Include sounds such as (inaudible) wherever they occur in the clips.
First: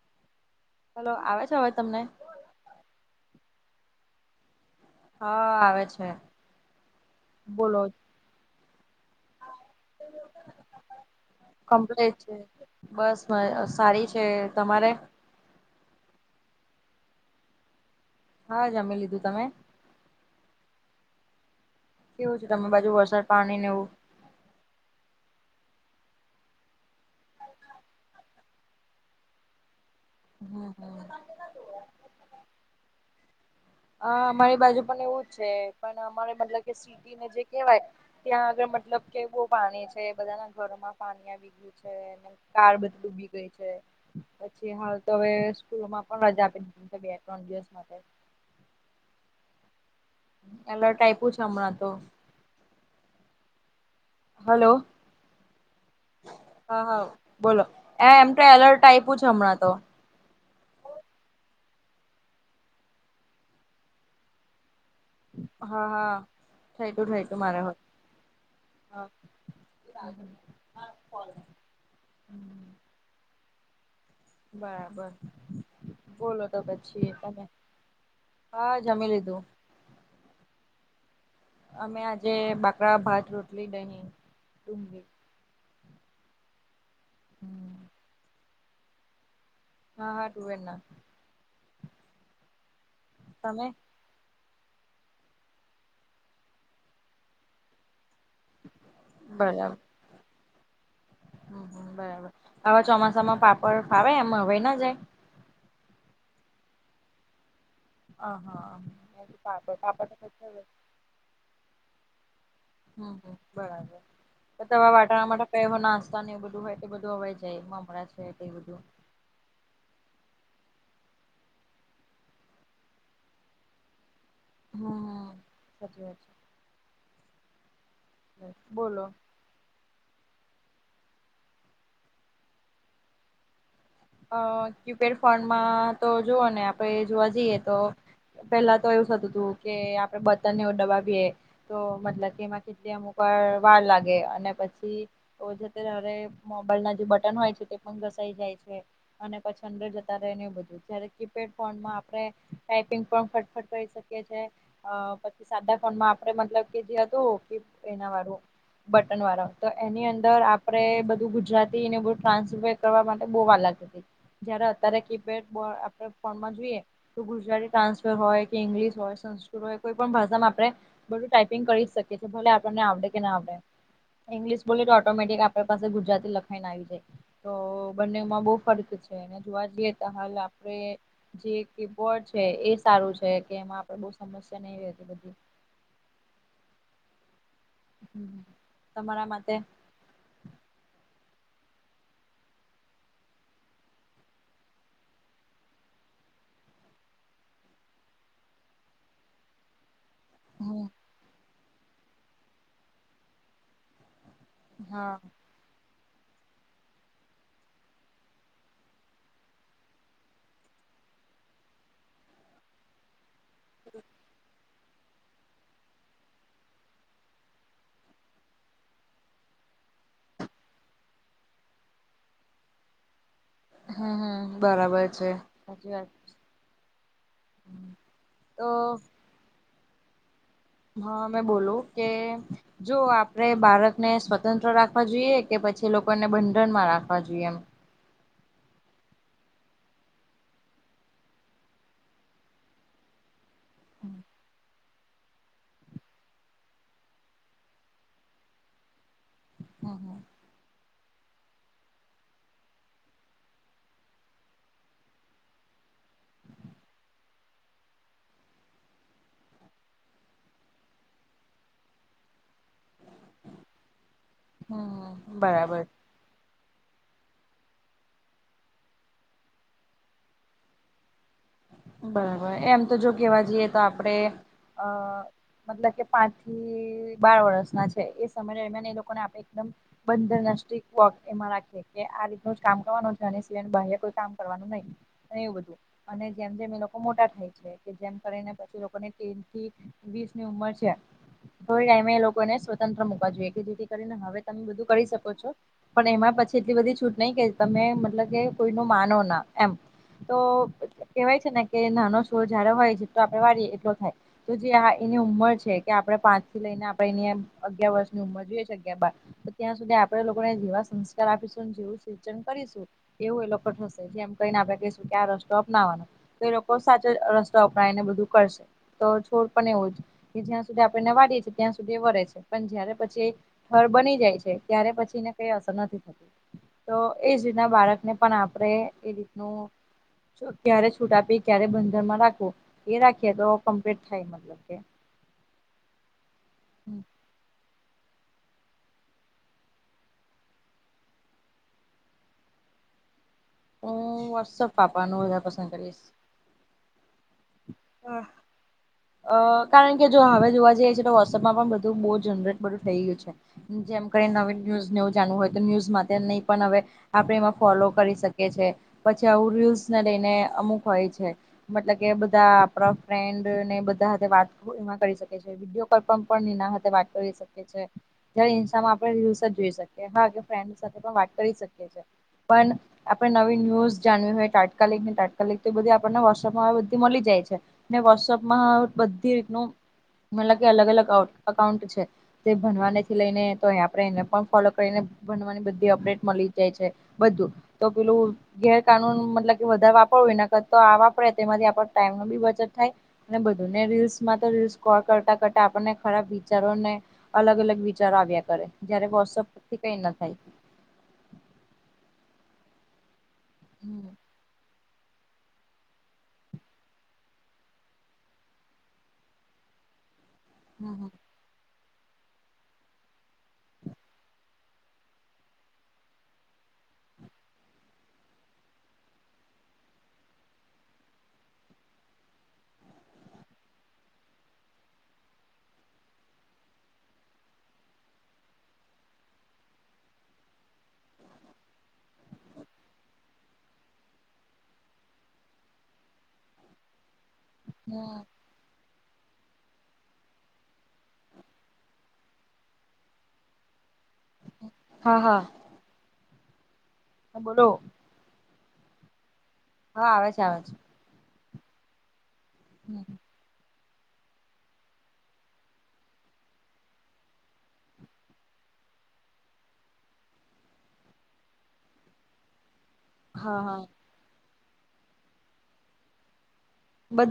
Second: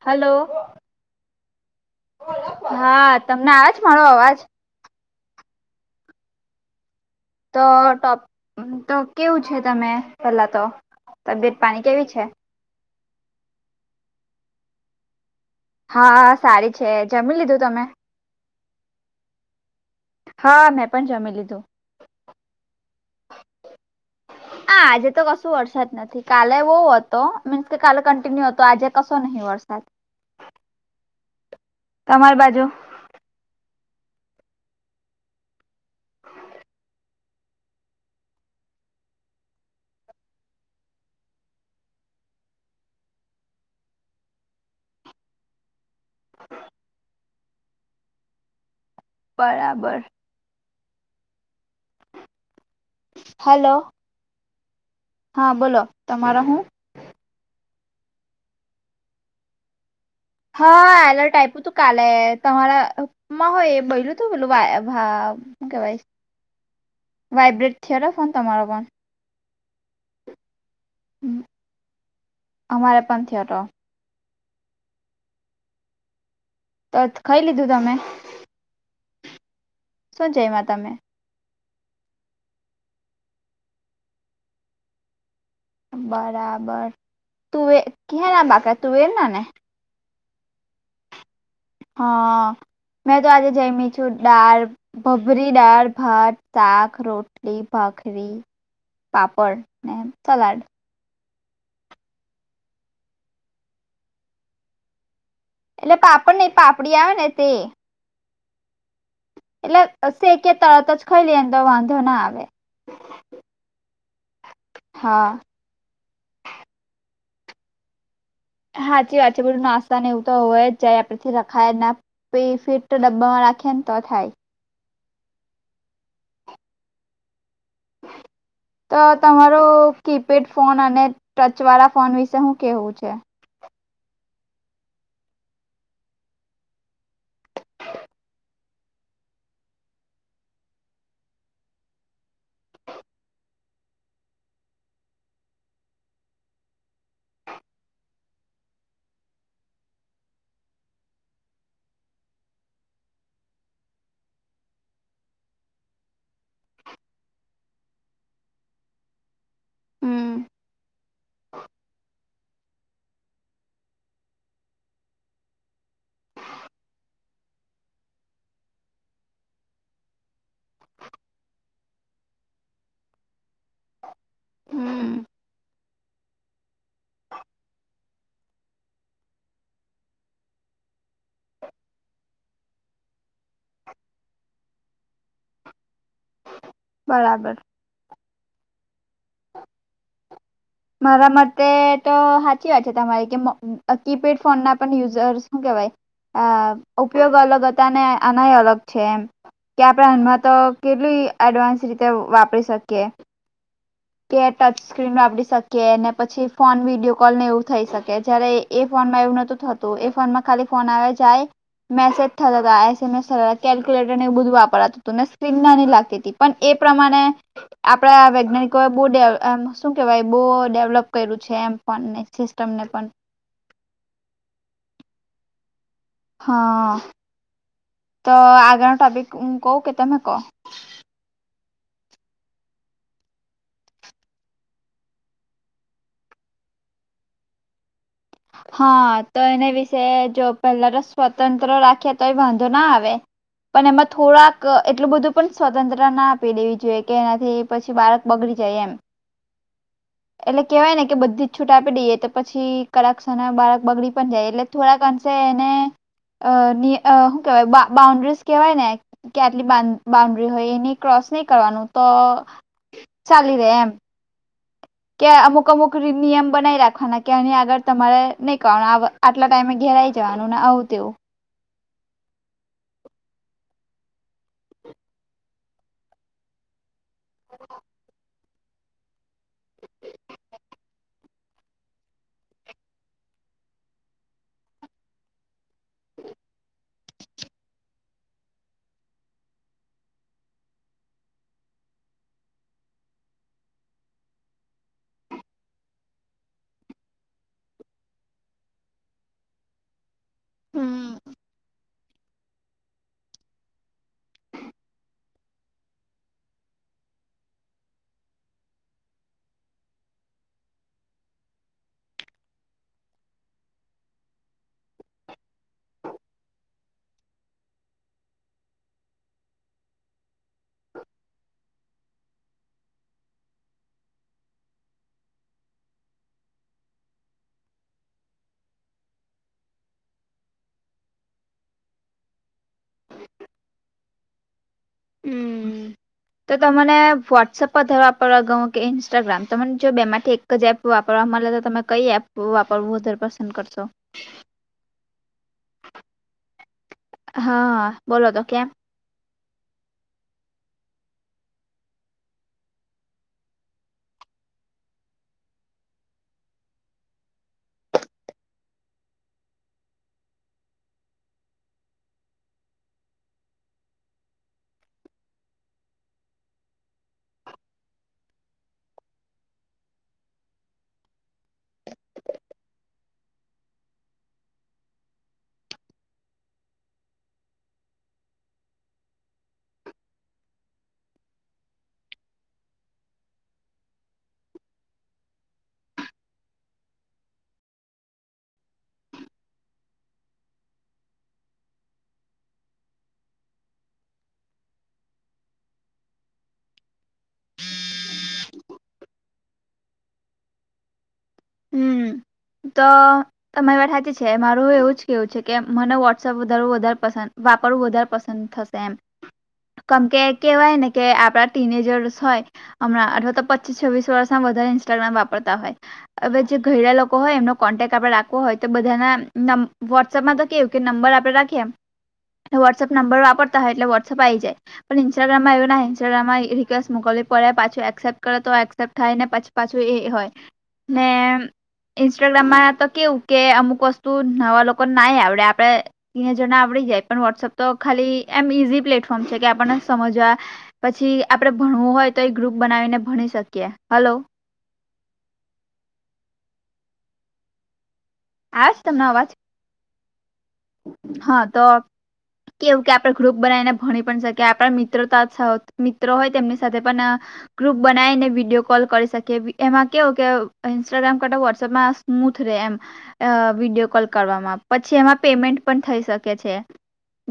Hello. Hello આવે છે અવાજ તમને. હા તમને આવે છે મારો અવાજ. હ આવે છે. તો બોલો ટોપ તો કેવું છે તમે પહેલાં તો તબિયત પાણી કેવી છે? બસ મ સારી છે તમારે. હા સારી છે જમી લીધું તમે. હા જમી લીધું તમે. હા મેં પણ જમી લીધું. કેવું છે તમે બાજુ વરસાદ પાણી ને એવું? હા આજે તો કશું વરસાદ નથી. નથી કાલે બઉ હતો તો મીન્સ કે કાલ કંન્ટિન્યુ હો હતો આજે કસો નહીં વરસાદ. હમ હમ. તમારી બાજુ? હા અમારી બાજુ પણ એવું છે પણ અમારે મતલબ કે સી તી જે કેવાય ત્યાં આગળ મતલબ કે બહુ પાણી છે બધાના ઘરમાં પાણી આવી કાર બઘી ડુબી ગઈ છે પછી હાલ તો હવે સ્કૂલોમાં. પણ રજા આપી દીધી બે ત્રણ દિવસ માટે. બરાબર એલર્ટ આપ્યું છે હમણાં તો હલો હલો હા બોલો તમારો હું હ હ બોલો એ એમ તો એલર્ટ આપ્યું છે હમણાં તો હા એલર્ટ આપ્યું તું કાલે તમારા માં હોય એ બલું તું બેલું ભા શું હા કેવાાઈ હા થઈ ગયું થઈ ગયું મારે વાઇબ્રેટ થયો ફોન તમારો પણ હવે (inaudible) હ અમારે પણ થયો તો બરાબર બોલો તો પછ તો ખાઈ લીધું તમે હા જમી લીધું. શો જયમા તમે અમે આજે બાકડા ભાત રોટલી દઈની ડુંગી બરાબર તું વે ક્યા ના બાકા તુવર ના ને હા હા તુવેરનાં હા મેં તો આજે તમે જઈમી જ દાળ ભભરી દાળ ભાત સાક રોટલી બકરી પાપડ ને સલાડ હમમ બરાબર આવા ચોમાસામાં પાપડ ફાવે એમ હવાય ના જાય એટલે પાપડ નઈ પાપડી આવે ને તે અ હા હ એટલે શે કે તરત જ ખાઈ લઈ તો વાંધો ના આવે હમ હમ બરાબર ત ત વાટાણ હા માટે નાસ્તા ને એ બધું હોય એ બધું હવાઈ જાય મમરા જાય તેવું જ હાચી વાત છે બધું નાસ તા ને એવું તો હોય જાય આપથી રખાય પે ફીટ ડબ્બામાં રાખેને તો થાય હા હા સાચી વાત છે. છે તો બોલો તમારું કીપેડ ફોન અને ટચ વાળા ફોન વિશે હું કેવું છે. અ કીપેડ ફોનમાં તો જુઓ ને આપડે જોવા જઈએ તો પેલા તો એવું થતું હતું કે આપડે બતનને એવું દબાવીએ તો મતલબ કે એમાં કેટલી અમુકવાર લાગે અને પછી તો જ તે દારે મોબાઈલના જે બટન હોય છે તે પણ ઘસાઈ જાય છે. અને પછી અંદર જતા રેય ને એવું બધું જયારે કીપેડ ફોનમાં આપરે ટાઈપિંગ પણ ફટફટ કરી શકીએ છેએ. અ પછી સાદા ફોનમાં આપડે મતલબ કે જે હતું કે એના વાળું બટન વાળા તો એની હમ અંદર આપરે બધું ગુજરાતી ને બ ટ્રાન્સલેટ કરવા માટે બઉ વાર લાગે. જયારે અત્યારે કીપેડ આપડે ફોનમાં જોઈએ. તો ગુજરાતી ટ્રાન્સફર હોય કે ઇંગ્લિશ હોય સંસ્કૃત હોય કોઈ પણ ભાષામાં આપડે બધું ટાઈપિંગ કરી જ શકીએ છે ભલે આપણને આવડે કે ના આવડે ઇંગ્લિશ બોલયે તો હમ ઓટોમેટિક આપે પાસે ગુજરાતી લખાઈને આવી જાય. તો બંનેમાં બહુ ફરક છે જોવા જઈએ તો હાલ આપડે જે કે બોર્ડ છે એ સારું છે કે એમાં આપડે બહુ સમસ્યા નહીં હતી બધી. બરાબર હ તમારા માટે મારા માટેતે તો સાચી વાત છે તમારી કે કીપેડ ફોન ના પણ યુઝર શું કેવાય અ ઉપયોગ અલગ હતા અને આનાય અલગ છે એમ કે આપણે તો હમ કેટલી એડવાન્સ રીતે વાપરી શકીએ કે ટચ હા સ્ક્રીનમાં આપણી સાથે કે ને પછી ફોન વિડીયો કોલ ને એવું થઈ શકે જયારે એ ફોનમાં એવું નતું થત એ ફોનમાં ખાલી ફોન આવ જાય મેસેજ થ તમે સર કેલ્ક્યુલેટર એ બધું વાપરાતું સ્્રીન ના લાગતી પણ એ પ્રમાણે આપણે વૈજ્ઞાનિક બહુે શું કેહેવાય બહુ ડેવલપ કર્યું છે એમ પણને સિસ્ટમને પણ હમ હમ બરાબર છે સાચી વાત હા (inaudible) તો આગળ ટબિક કવ કે તમે કહો હા મેં બોલું કે જો આપડે બારકને સ્વતંત્ર રાખવા જોઈએ કે પછી લોકોને બંધણ માં રાખવા જોઈએ એમ. હા તો એના વિશે જો પેલા તો સ્વતંત્ર રાખે તો એ વાંધો ના આવે પણ એમાં હમ થોડાક એટલું બધું પણ સ્વતંત્રતા ના આપી દેવી જોઈએ કે એનાથી પછી બાળક બગડી જાય એમ હહ એટલે કેહેવાય ને કે બધી જ છૂટ આપી દઈએ તો પછી કાક્ષના બાળક બગડી પણ જાય એટલે થોડાક અંશે એને અ શું કેવાય બાઉન્ડ્રીસ કેહેવાય ને કે આટલી બાઉન્ડ્રી હોય એને ક્રોસ નહી કરવાનું તો ચાલી રહેે એમ હમ કે્યા અમુક બરાબર અમુક નિયમ બનાઈ રાખવાના કે આગળ તમારે નહી કરવાનું આટલા ટાઈમે ઘેરાઈ જવાનું ને આવ તેવું બરાબર એમ તો જો કેવા જઈએ તો આપડે અ મતલબ કે પાંચ થી બાર વર્ષ ના છે એ સમયમિયાન એ લોકો ને આપણેે એકદમ બંદર ના સ્ટક વક એમાં રાખીએ કે આ રીતનું જ કામ કરવાનું છે સિયહ કોઈ કામ કરવાનું નહી એવું બધુ જેમ જેમ એ લોકો મોટા થાય છે જેમ કરીને પછી લોકોની તીન થી વીસ ની ઉંમર છે. થોડી ટાઈમે એ લોકોને સ્વતંત્ર મુૂકવા જોઈએ કે જેથી કરીને હવે તમે બધું કરી શકો છો પણ એમાં પછી એટલી બધી છૂટ નહી કે તમે મતલબ કે કોઈ ન માનો ના એમ તો હમ કેવાય છે ને કે નાનો છોડ જ્યારે હોય જેટલો આપડે વારીએ એટલો થાય તો જે આ એની ઉંમર છે કે આપડણે પાંચ થી લઈને આપણે એની અગિયાર વર્ષની ઉંમર જોઈએ છે અગયાર બાર તો ત્યાં સુધી આપડે લોકોને જેવા સંસ્કાર આપીશું જેવું સિંચન કરીશું એવું એ લોકો થશે જેમ કહીને આપડે કહીશું કે આ રસ્તો નાવા ના તો એ લોકો સાચો રસ્તો અપનાયને બધું કરશે તો છોડ પણ એવું જ એ જ્યાં સુધી આપણેને વાડીએ છીએ ત્યાં સુધી વળે છે પણ જયારે પછી ઠર બની જાય છે ત્યારે પછી એને કઈ અસર નથી થતી તો એજ રીતના બાળકને પણ આપડણે એ રીતનું ક્યારે છૂટ આપી ક્યારે બંધરમાં રાખવું એ રાખીએ તો કમ્પ્લીટ થાય મતલબ કે હમ તો તને વોટ્સઅપ પધાર વાપરવા ગહ કે ઇન્સ્ટાગ્રામ તમને જો બે માટેથી એક જ એપ વાપરવા મળે તો તમે કઈ એપ વાપર વૂ પાસ હું વટ્સઅપ પાપાનું વધારે પસંદ કરીશ હા હા બોલો તો કેમ અ કારણ કે જો હવે જોવા જઈએ છીએ તો વોટ્સઅપમાં પણ બધું બહુ જનરેટ બધું થઈ ગયું છે જેમ નવી ન્યૂઝ નવું જાણવું હોય તો ન્યૂઝ માટે નહી પણ હવે આપણે એમાં ફોલો કરી શકીએ પછી આવું્યુઝને લઈને અમુક હોય છે. મતલબ કે બધા આપણા ફ્રેન્ડ ને બધા સાથે વાત એમાં કરી શકે છે. વિડીયો કોલ પણ પણ નિના હથે વાત કરી શકે છે. ઇન્માં આપ ર જ જોઈ શકીએ ફન્ સાથે પણ વાત કરી શકીએી પણ. આપડણે નવી ન્યૂઝ જાણવી હોય તાત્કાલિક ને તાત્કાલિક તો એ બધી આપને વટપમાં બધી મળી જાય છે. ને વોટ્સઅપમાં બધી રીતનું મતલ કે અલગ અલગ અકાઉન્ટ છે. તે ભણવાને થી લઈને તો આપણે એને પણ ફોલો કરીને ભણવાની બધી અપડેટ મળી જાય છે. બધું તો પેલું. ગેરકાનૂન મતલબ કે વધારે વાપરવુંય કર તો આ વાપરે તેમાંથી આપ ટાઈમ ન બી બચત થાય. અને બધુંને રીલ્સમાં તો રીલ્સ કો કરતા કરતા આપણને ખરાબ વિચારોને. અલગ અલગ વિચારો આવ્યા કરે જારે વોટસઅપથી કઈ ના થાય. હમ તો તમારી બેઠા હમ જ છે મારું એવુંજ. કેવું છે કે મને વોટસઅપ વધારવું વધારે પસંદ વાપરવું વધારે પસંદ થશે એમ. કેમ કે કેવાય ને કે હમ આપડા. ટીનેજર્સ હોય હમણા અથવા તો પચીસ છવ્વીસ વર્ષમાં વધારે ઇન્સ્ટાગ્રામ વાપરતા હોય. હવે જે ઘરેડા લોકો હોય એમનો કોન્ટેક્ટ આપડે રાખવો હોય તો બધાનાં વોટ્સઅપમાં તો. કેું કે નંબર આપડ રાખીએમ વોટ્સઅપ નંબર વાપરતા હોય એટલે વોટ્સઅપ આ આવી જાય. પણ ઇન્સ્ટાગ્રામમાંવું ન્સ્ટાગ્રામમાં રિક્વેસ્ટ મોકલવી પડે પાછી એક્સેપ્ટ કરે તો એક્સેપ્ટ થાયનેછ. પાછું એ હોય ને. ઇન્સ્ટાગ્રામમાં તો કેવું કે અમુક વસ્તુ નવા લોકો નાઈ આવડે આપડ. તીને જણા આવડી જાય પણ વોટ્સએપ તો ખાલી હમ એમ ઈઝી પ્લેટફોર્મ છે કે આપણને સમજવા. પછી આપડણે ભણવું હોય તો એ ગ્રુપ બનાવીને ભણી શકીએ હલો. હા હા. હા બોલો. આજ તમને અવાજ. હા આવે છે આવે છે. હા તો કેવું કે આપડ ગ્રુપ. બનાવીને ભણી પણ શકે આપણા મિત્રો તો જ મિત્રો હોય તેમની સાથે પણ. ગ્રુપ બનાવીને વિડીયો કોલ કરી શકી એમાં કેવું કે ઇન્સ્ટાગ્રામ કરતા વોટ્સએપમાં. સ્મૂથ રે એમ હા હા વિડીિયો કોલ કરવામાં પછી એમાં પેમેન્ટ પણ થઈ શકે છે.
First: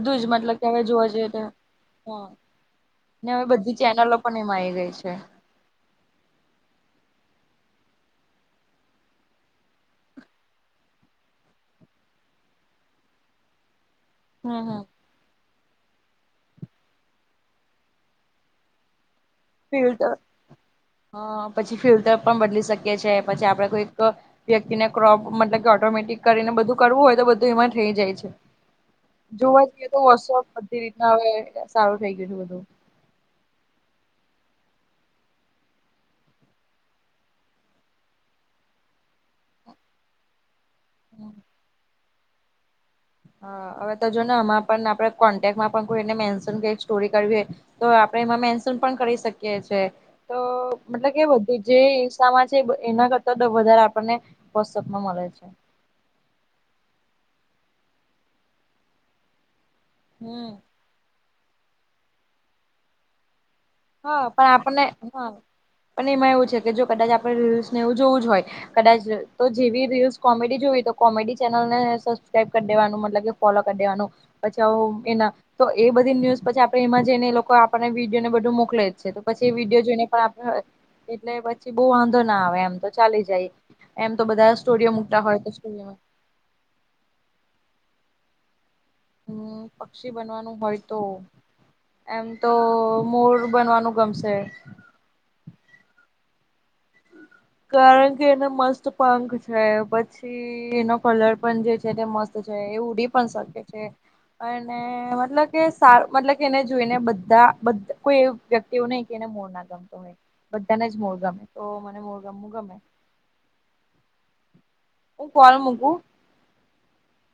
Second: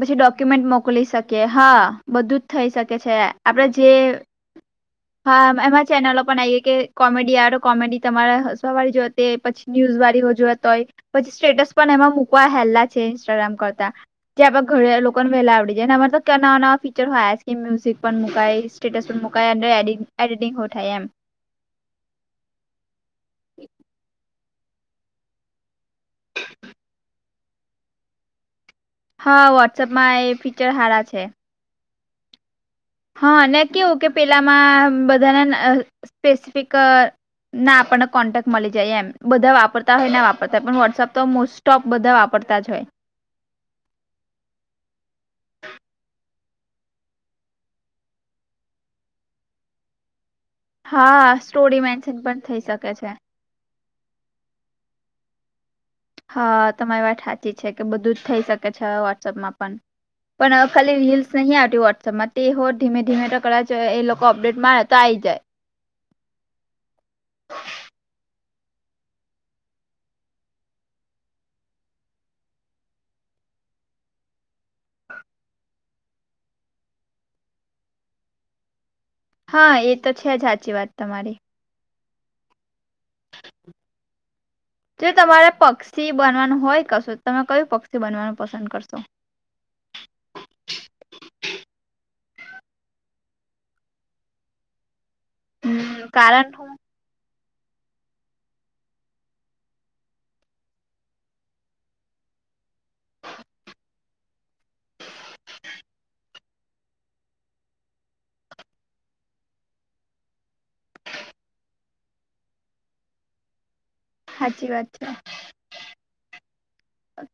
પછી જ મતલબ કે ડોક્યુમેન્ટ હવે જોવા મોકલી જઈએ તો શકીએ હા હા બધુંજ થઈ શકે છે ને હવે આપણે બધી જે. ચેનલો પણ એમાં આવી ગઈ છે હા એમાં. ચેનલો પણ આવી કે કોમેડી આવે કોમેડી તમારે હસવા વાળ જોતી પછી ન્યૂઝ વાળ હો જોવાત હોય. પછી સ્ટેટસ પણ એમાં મૂકવા હેલા છે ઇન્સ્ટાગ્રામ કરતા હમ જ્યાં હમ ઘરે. વહેલા આવડી જને અમા તો નવા નવા ફીચર હોય કે મ્યુઝિક પણ મુકઈ. સ્ટેટસ પર મુકાય ફિલ્ટર એડિટીંગ હોું થાય એમ. હા પછી ફિલ્ટર પણ બદલી શકીએ છીએ પછી આપડે કોઈ વ્યક્તિને ક્રોપ મતલબ કે. ઓટોમેટિક કરીને બધું કરવું હોય તો બધું એમાં થઈ જાય છે. હા જોવા જઈએ તો વોટ્સઅપમાં એ વોટસઅપ ફીચર બધી સારા રીતના છે હવે સારું થઈ ગયું છે બધું. હા કેવું કે પેલામાં બધાના સ્પેસિફિક. ના આપણને કોન્ટેક્ટ મળી જાય એમ બધા વાપરતા હોય નેપ. તા પણ વોટ્સઅપ તો મોસ્ટોપ બધા વાપરતાજ હોય. હા હવે તો જો ને હમા પણ આપડે કોન્ટેક્ટમાં પણ કોઈ એને મેન્શન ક સ્ટોરી કરવી. તો આપડણે એમાં મેન્સૂન પણ કરી શકીએ છે તો. મતલબ કે હા બધી સ્ટોરી જે મેન્શન પણ હિસામાં છે થઈ શકે છે એના કરતા વધારે આપણનેપમાં મળે છે. હા તમારી વાત સાચી છે કે બધું જ થઈ શકે છે વોટ્સઅપમાં પણ હમ. પણ. ખાલી રીલ્સ નહીં આવતી હો વોટ્સપમાં તે હો ધીમે ધીમે તો કદાચ એ લોકો હા પણ અપડેટ આપણને મારે તો આ આવી હા જાય. પણ એમાં એવું છે કે જો કદાચ આપડે રલ્સને એવું જોવુંજ હોય. કદાચ તો જેવી રીલ્સ કોમેડી જોવી તો કોમેડી ચેનલ ને સબસ્ક્રાઈબ કરી દેવાનું મતલબ કે. ફોલો ક દેવાનું. પછી એના તો એ બધી ન્યુઝ પછી આપણે એમાં જઈને એ લોકો આપણને વિડીયોને બધું મો કલે છે તો પછી હા વિડીયો એ જોઈને તો પણ છે આપ જ સાચી વાત એટલે તમારી પ છી બહુ વાંધો ના આવે એમ તો ચાલી જાય એમ તો બધા સ્ટોરીઓ જો મૂકતા હોય તો તમારે સ્ટોરમાં પક્ષી બનવાનું હોય કશો તમે કયું પક્ષી બનવાનું પસંદ કરશો? હમ પક્ષી બનવાનું હોય તો. એમ તો મોર બનવાનું ગમશે. હમ કારણ? હું કારણ કે એના મસ્ત પાંખ છે પ છી એનો કલર પણ જે છે તે મસ્ત છે, એ ઉડી પણ શકે છે. અને મતલબ કે સારું મતલબ કે એને જોઈને બધા કોઈ એ વ્યક્તિ એવું નહી કે એને મો ર‌ ના ગમતો બધાને જ મોર ગમે તો મને મોર ગમવું ગમે. સાચી વાત છે હું કોલ મૂકું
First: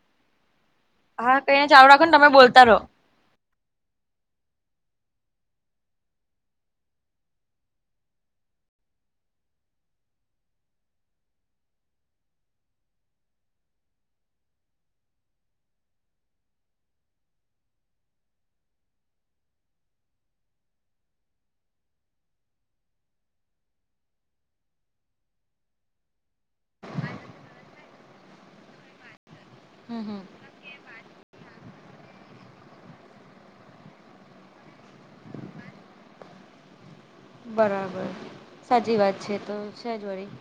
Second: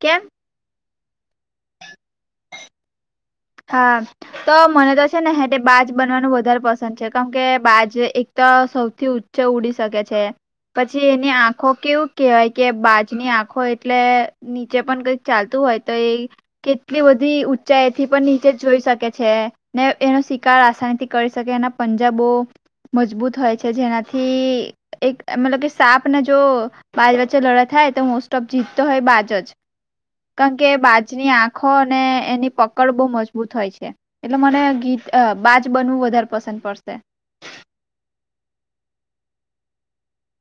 કેમ? હા કઈને ચાલુ રાખો ને તમે બોલતા રહો. હા. તો મને તો છે ને હેટે બાજ બનવાનું વધારે પસંદ છે કારણ કે બાજ એક તો સૌથી ઊં ચે ઉડી શકે છે. પછી એની આંખો કેવું કેહેવાય કે બાજની આંખો એટલે નીચે પણ કઈ ચાલતું હોય તો એ કેટલી બધી ઉંચાઈ થી પણ નીચે જ જોઈ શકે છે ને એનો શિકાર આસાની થી કરી શકે એના પંજા બો મજબૂત હોય છે જેનાથી એક મતલબ કે સાપ ને જો બાજ વચ્ચે લડાય થાય તો મોસ્ટ ઓફ જીત તો હોય બાજ જ. હમ હમ કારણ કે બાજની આંખો અને એની પક કડ બો મજબૂત હોય છે એટલે મને ગીત અ બાજ બનવું વધારે પસંદ પડશે. બરાબર સાચી વાત છે તો છે જ વળી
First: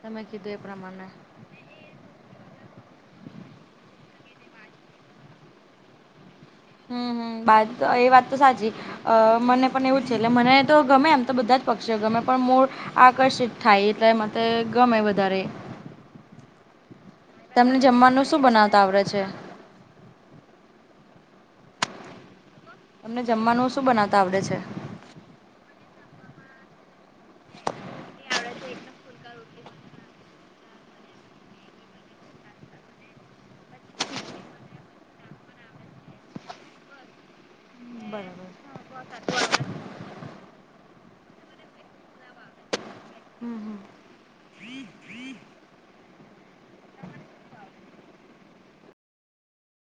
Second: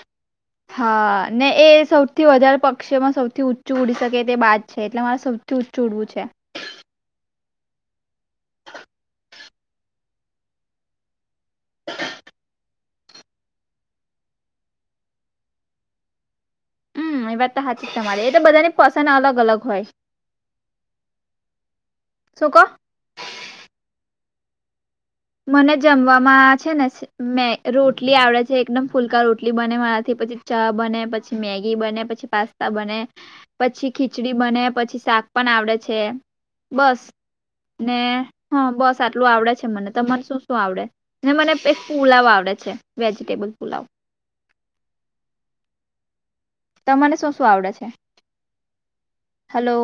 તમે કીધું એ પ્રમાણે હા ને એ સૌથી વધારે પક્ષીમાં સૌથી ઊંચું ઉડી શકે તે બાજ છે એટલે મારે સૌથી ઊંચું ઉડવું છે. હમ હમ બાજ તો એ વાત તો સાચી. અ મને પણ એવું છે એટલે મને તો ગમે એમ તો બધા જ પક્ષીઓ ગમે પણ મોર આકર્ષિત થાય એટલે માટે ગમે વધારે. હમ એ વાત તો તમને હાચી જ જમવાનું તમારી એ શું તો બધાની બનાવતા આવડે પસંદ છે અલગ અલગ હોય શું કો? તમને જમવાનું શું બનાવતા આવડે છે? મને જમવામાં છે ને મેં રોટલી આવડે છે એકદમ ફુલકા રોટલી બને મારાથી પછી ચા બને, પછી મેગી, બને પછી, પાસ્તા બને. પછી ખીચડી બને પછી શાક પણ આવડે છે બસ ને હા બસ આટલું આવડે છે મને તમારે શું શું આવડે? ને મને એક પુલાવ આવડે છે વેજીટેબલ હમ હમ પુલાવ (inaudible) તમને શું શું આવડે છે? હલો